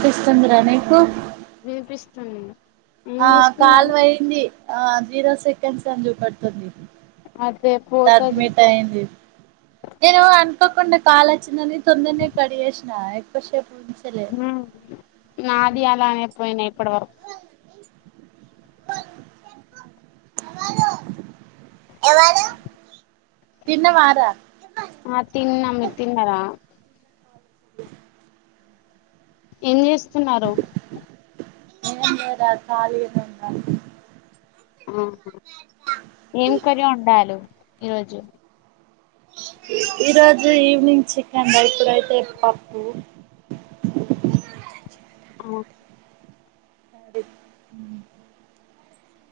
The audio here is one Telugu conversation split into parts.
పిస్తుందిరా నీకు వినిపిస్తుంది ఏం ఆ కాల్ చేస్తున్నారు పోయింది ఆ జీరో సెకండ్ అని జూపెడుతుంది అదే పోతది టడ్మిట్ అయింది నేను అనుకోకుండా కాలచ్చిందని తొందరనే కడి చేేసినా ఎక్కుశేపు ఊ నాది అలానే పోయినయ్ ఇప్పుడు వరకు [inaudible] తిన్నవారా ఆ తిన్న మీర్ తిన్నర [inaudible] ఏం చేస్తున్నారు ఏం లేదురా ఖాళీగానే ఉన్న ఆహా ఏం కర్రీ వండాలు ఈ రోజు ఈరోజు ఈవినింగ్ చికెన్ ఇప్పుడైతే పప్పు [inaudible] అఓ సరే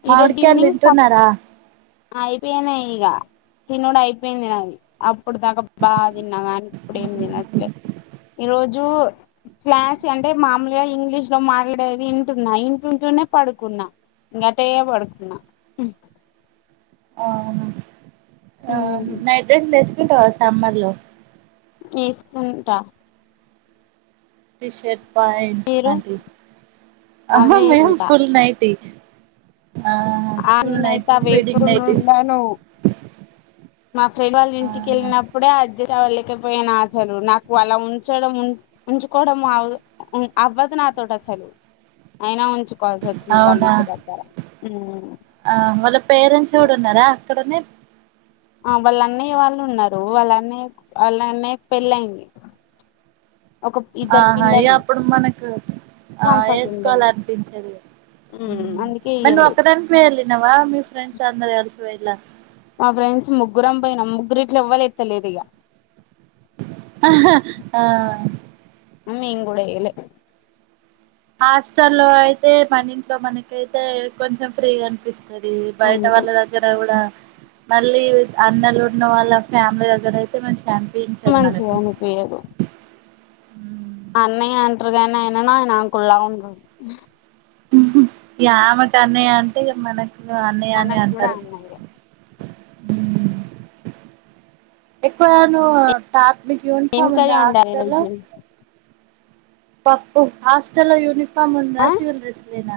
మామిడికాలు తింటున్నారా అయిపోయింది ఈగ తినుడు అయిపోయింది ఇప్పుడుదాకా బా తిన్నావా ఇప్పుడు ఏం తినట్లే ఈ రోజు క్లాస్ అంటే మామూలుగా ఇంగ్లీష్ లో మాట్లాడేది వింటున్నా ఇంటుంటె పడుకున్నా ఇంకాటే పడుకున్నా అ మ్ నైట్ డ్రెస్లు వేసుకుంటావా సమ్మర్ లో వేసుకుంటా టీషర్ట్ మీరు ప్యాంట్లాంటి ఆహా అవే మేము ఉంటా ఫుల్ నైటి ఆ నేనైతే అవి ఫీడింగ్ నైటీస్ వేసుకునుండను మా ఫ్రెండ్ వాళ్ళ ఆహా ఇంటికెళ్ళినప్పుడే అ వలేకపోయినా అసలు నాకు అలా ఉంచడం ఉంచుకోవడం అవ్వదు నాకు నాతోటి అసలు అయినా ఉంచుకోవాల్సి వచ్చింది వాళ్ళ అవునా ఇంటి దగ్గర ఆ వాళ్ల పేరెంట్స్ కూడా ఉన్నారా అక్కడనే ఆ వాళ్ల అన్నయ్య వాళ్లు ఉన్నారు వాళ్ల అన్నయ్య కు వాళ్ల అన్నయ్య కు పెళ్ళయింది ఒక ఇద్దరు ఆహా ఇ పిల్లలు అప్పుడు మనకు ఆ కంఫర్ట్ వేసుకోవాలి ఉండదు అనిపించేది మ్ అందుకే మరి నువ్వు ఇయ్యలేదు ఒక్కదానివే ఎల్లినవా మీ ఫ్రెండ్స్ అందరు కలిసి పోయిలా మా ఫ్రెండ్స్ ముగ్గురం పోయినాం ముగ్గురు ఇట్లా ఎవ్వల్ ఏత్తలేదు ఇగ ఆ ఆ మేము కూడ వెయ్యలే హాస్టల్లో అయితే మన ఇంట్లో మనకైతే కొంచెం ఫ్రీగా అనిపిస్తుంది ఆది బయట అందుకే వాళ్ల దగ్గర కూడ మళ్ళీ అన్నలు ఉన్న వాళ్ళ ఫ్యామిలీ దగ్గర అయితే మంచి మంచిగా అనిపియదు మ్మ్ అన్నయ్య అంటరు గాని ఆయనను ఆయన అంకుల్ లా ఉంటడు ఇగ ఆమెకు అన్నయ్య అంటే ఇగ మనకు అన్నయ్య నే మనకు కూడా అంటారు అన్నయ్య మ్ ఎక్కువ నువ్వు టాప్ మీకు ఏం యూనిఫార్మ్ ఉంద కర్రీ వండారు హాస్టల్లో ఈరోజు పప్పు హాస్టల్లో యూనిఫామ్ ఉందా ఆ సివిల్ డ్రెస్ లేనా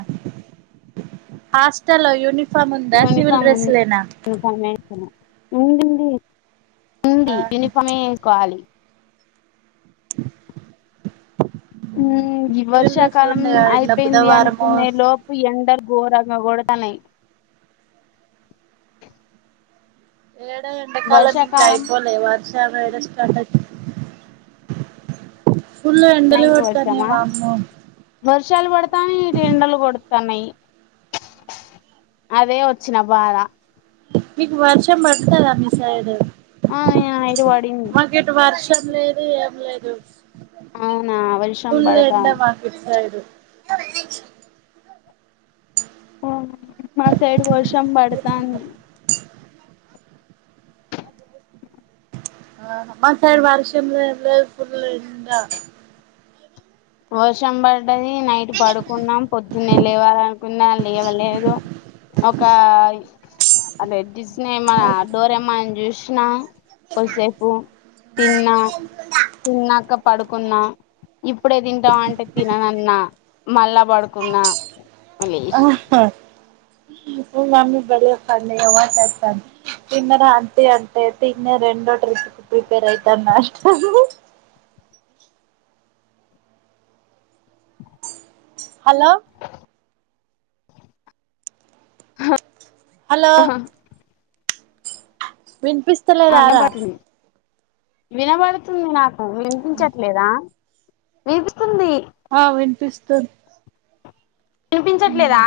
హాస్టల్లో యూనిఫామ్ ఉందా సివిల్ యూనిఫార్మ్ డ్రెస్ ఉంది లేనా యూనిఫార్మే వేసుకున్న ఉందింది ఉంది ఆహా యూనిఫార్మ్ వేసుకోవాలి ఉమ్ ఈ సివిల్ డ్రెస్లు వర్షాకాలం ఉండే కదా ఇట్లా అయిపోయింది బుధవారము అనుకునే లోపు ఎండలు ఘోరంగ కొడతన్నాయి ఏడ ఎండకాలం ఇంకా వర్షాకాలం అయిపోలే వర్ష వర్షం ఎడ స్టార్ట్ అయితుంది ఫుల్ ఎండలే నైటు వస్తున్నాయి వర్షమా వామ్మో వర్షాలు పడుతాన్నాయి ఇటు ఎండలు కొడుతాన్నాయి అదే వచ్చిన బాధ మీకు వర్షం బడుతదా మీ సైడూ ఆ యా ఈడ పడింది వర్షం లేదు ఏం లేదు అవునా వర్షం ఫుల్లు ఎండ పడతాంది మాకిటు సైడు ఓ మా సైడు వర్షం బడతాంది మ ఆ మా సైడ్ వర్షం లేదు ఏం లేదు ఫుల్ ఎండ వర్షం బడ్ పడ్డది నైట్ పడుకున్నాం పొద్దున్నే లేవాలనుకున్నా లేవలేదు ఒకా అదే డిస్ నే మనా డోరేమాన్ జూషినా కొస్సేపు తిన్నా తిన్నాక పడుకున్నా ఇప్ అప్పుడే దింటా అంటే తిననన్నా మళ్లా పడుకున్నా లేస్ మీ మమ్మీ బలే ఫన్నీ గా మాట్లాడుతాంది తిన్నార ఆంటీ అంటే తిన్యా రెండో ట్రిప్ కి ప్రిపేర్ అయితన్నా అంటారు హలో హలో ఆ విన్పిస్తలేదా రా వినబడుతుంది వినబడుతుంది నాకు వినిపించట్లేదా విని ఆ వినిపిస్తుంద్ వినిపించట్లేదా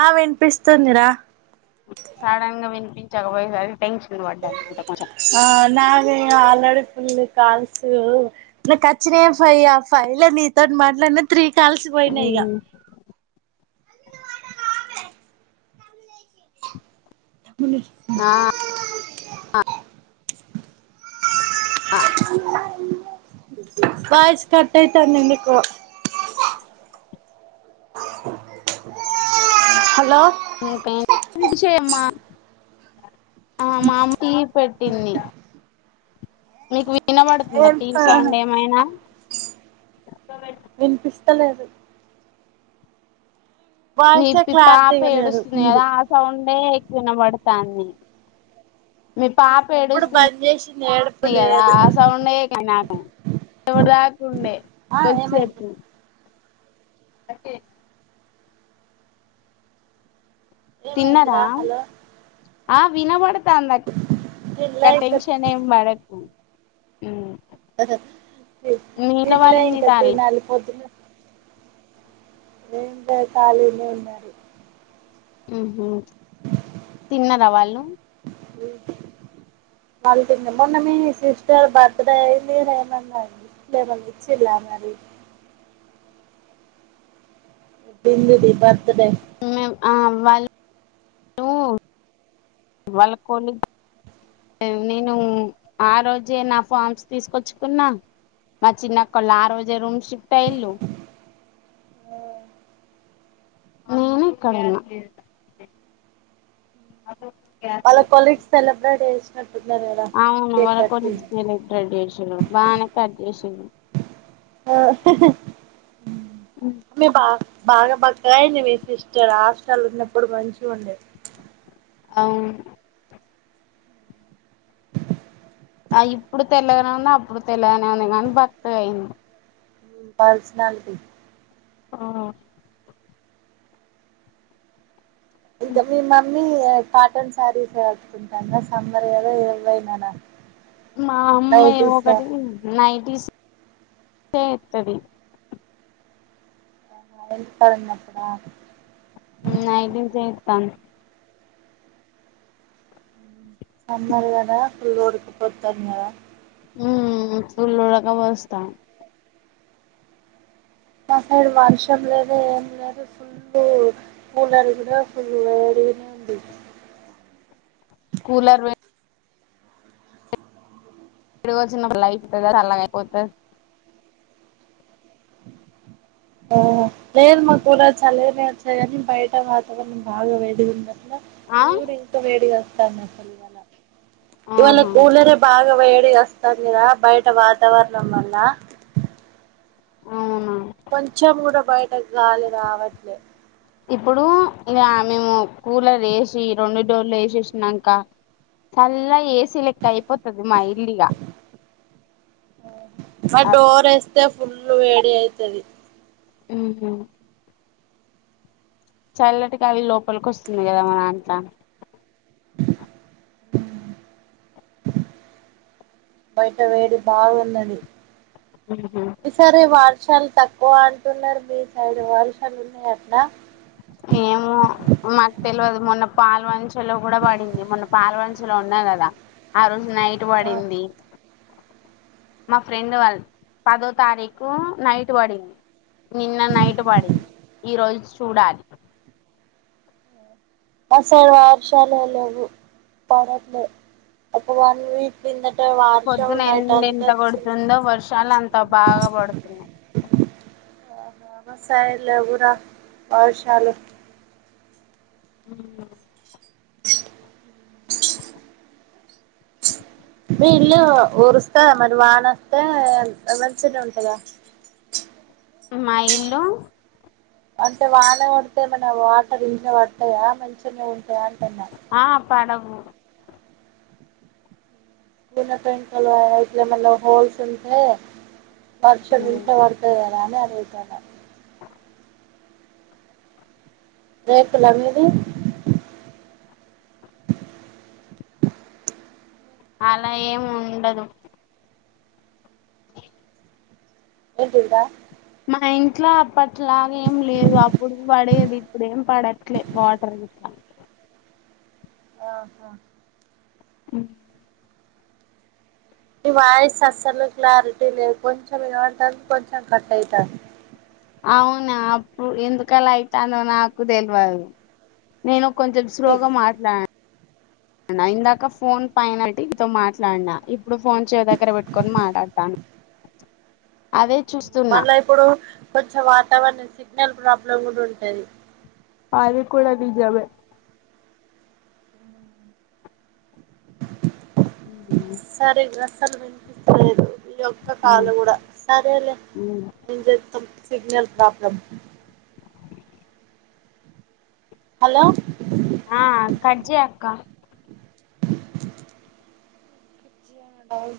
ఆ వినిపిస్తుందిరా సడన్ గా వినిపించకపోయేసరికి టెన్షన్ పడ్డా కొంచెం ఏ ఆల్రెడీ ఫుల్లు కాల్సు నాకు వచ్చినయే ఫైవ్ ఆ ఫైవ్ లో నీతోటి మాట్లా నిన్న త్రీ కాల్సు పోయినాయి ఇగ ఏమన్నా ఇచ్చిలా ఆ కఠ వాయిస్ కట్టైతాంది నీకు హలో ఇంకా ఇడిషేయమ్మా ఆ మామయి పెట్టింది మీకు వినబడుతుందా టీవీ సౌండ్ ఏమైనా వినిపిస్తలేదు మీ వాయిసే పి పాప క్లారిటీగా లేదు ఏడుస్తుంది కదా మీది ఆ సౌండే వినబడతాంది మీ పాప ఇప్పుడు బంద్ చేసింది ఏడుపు ఎడుస్తుంది గదా లేదు ఆ సౌండే [inaudible] ఎవడు దాకుండే ఆ ఏమైంది కొస్సేపు దక్కే తిన్నరా ఏమైందిరా హలో ఆ వినబతాంది అక్ తిన్లే గా ఇంకా టెన్షన్ ఏం బడకు ఉ తి వాళ్ళు తిండ్లే ఏం ఇంకా చేత్తాళ్ళు తినాలి పొద్దున ఏం లేదు ఖాళీనే ఇంగా ఊహు తిన్నారా వాళ్ళు [inaudible] వాళ్ళు తిన్నా మొన్న మీ సిస్టర్ బర్త్డే అయింది కదా ఏమన్నా అండి ఏమన్నా ఇచ్చిల్లా మరి బిందుది బర్త్ డే. నువ్వు వాళ్ల కొని నేను ఆ రోజే నా ఫార్మ్స్ తీసుకొచ్చుకున్నా. మా చిన్న అక్కోలు ఆ రోజే రూమ్ షిఫ్ట్ అయిళ్లు ఉమ్ నేను ఇక్కడున్నా అదే వాళ్ల కొలీగ్స్ సెలబ్రేట్ చేసి చేసినట్టున్నారు కదా అవును కేక్ వాళ్ల కట్ కొలీగ్స్ సెలబ్రేట్ చేసిరు బానే కట్ చేసిర్రు ఆ మీ బా. బాగా బక్కగైంది మీ సిస్టర్ హాస్టల్ ఉన్నప్పుడు మంచిగ ఉండేది. అవును ఆ ఇప్పుడు తెల్లగానే ఉన్న అప్పుడు తెల్లగానే ఉన్నగానీ బక్కగయింది. పర్సనాలిటీ ఆ ఇంకా మీ మమ్మీ ఏ కాటన్ సారీస్ కట్టుకుంటన్న సమ్మర్ కదా ఏవైననా మా అమ్మె ఒకటి నైటిస్ ఏ ఏత్తది. ఇంటి కాడున్నప్పుడ నైటీస్ చేత్తాంది సమ్మర్ గదా ఫుల్ ఉడుకపోతంది గదా ఉ పుల్లోడక పోస్తాం మ సైడ్ వర్షం లేదు ఏం లేదు ఫుల్ కూలర్ కూడా ఫుల్ వేడి తినండి కూలర్ వె ఎడుకి వచ్చినళ్ళ అయితుంది సల్లగా అయిపోతది ఆ లేర్ మకులర్ చలేచ్చని గని బయట వాతవరణం బాగా వేడిగుందా ఇది ఇంకా వేడిగా వస్తాను అసలు ఇవాళ ఆహా కూలరే బాగా వేడిగా వస్తాందిగా బయట వాతావరణం వల్ల అవునా కొంచెం గూడా బయట గాలి రావట్లే ఇప్పుడు ఇగ మేము కూలర్ ఏసి రెండు డోర్లు ఏసేసినంక చల్ల ఎస్ ఏసీ అయిపోతది మా ఇల్లు ఇగ ఫుల్లు వేడి అయితది ఊహ చల్లటి గాలి లోపలికోస్తుంది గదా మన అంతా [unintelligible] బయట వేడి మాగున్నది. ఉహు ఈ సరి వా వర్షాలు తక్కువ అంటున్నారు మీ సైడ్ వర్షాలు ఉన్నాయి అంటానా? ఏమో మాకు తెల్వదు మొన్న పాల్వంచ లో కూడా పడింది మొన్న పాల్వంచలో ఉన్నా కదా ఆ రోజు నైట్ వడింది మా ఫ్రెండ్ వాళ్ళ పదో తారీకు నైట్ బడింది నిన్న నైట్ పడింది ఈ రోజు చూడాలి. అసలు వర్షాలు లేవ్వు పడట్లే అ వన్ వీక్ కిందట వర్షం పొద్దున నైట్ ఎండ అంతా ఎంత వచ్చింది కొడుతుందో వర్షాలు అంత బాగా పడుతున్నాయి. ఆహా మా సైడ్ లేవు రా వర్షాలు ఉమ్ [inaudible] మీ ఇల్లు ఊరుస్తదా మరి వాన వస్తే మంచి గానే ఉంటదా [inaudible] మా ఇల్లు అంటే వాన కొడితే ఏమన్న వాటర్ ఇంట్ల పడతాయా మంచిగానే ఉంటాయా అంటున్నా ఆ పడవు గూన పెంకలు అవి ఇట్ల ఏమన్నా హోల్స్ ఉంటే వర్షం ఇంట్ల పడతది కదా అని అడుగుతాన. రేకుల మీది [inaudible] అలా ఏం ఉండదు ఏంటింది రా ఆ ఇంట్ల అప్పట్లాగ ఏం లేదు అప్పుడు పడేది ఇప్పుడు ఏం పడట్లేదు వాటర్ గిట్లా ఆహ ఉ మీ వాయిస్ అస్సలు క్లారిటీ లేదు కొంచెం ఇనపడుతంది కొంచెం కట్ అయితాంది. అవున అప్పుడు ఎందుకలా అయితాందో నాకు తెలవదు నేను కొంచెం స్లో సిగ్ గ్రా మాట్లా డిన ఇందాక ఫోన్ పైన పెట్టి నీతో మాట్లాడినా ఇప్పుడు ఫోన్ చెవు దగ్గర పెట్టుకొని మాట్లాడతాన అదే చూస్తున్నా మళ్ళా ఇప్పుడు కొంచెం వాతావరణం సిగ్నల్ ప్రాబ్లం కూడా ఉంటది. అది కూడా నిజమే ఉ సరే అస్సలు వినిపిస్తలేదు ఈ ఒక్క కాల్ కూడా సరేలే మేం చెతాం సిగ్నల్ ప్రాబ్లం హలో క్క డాల్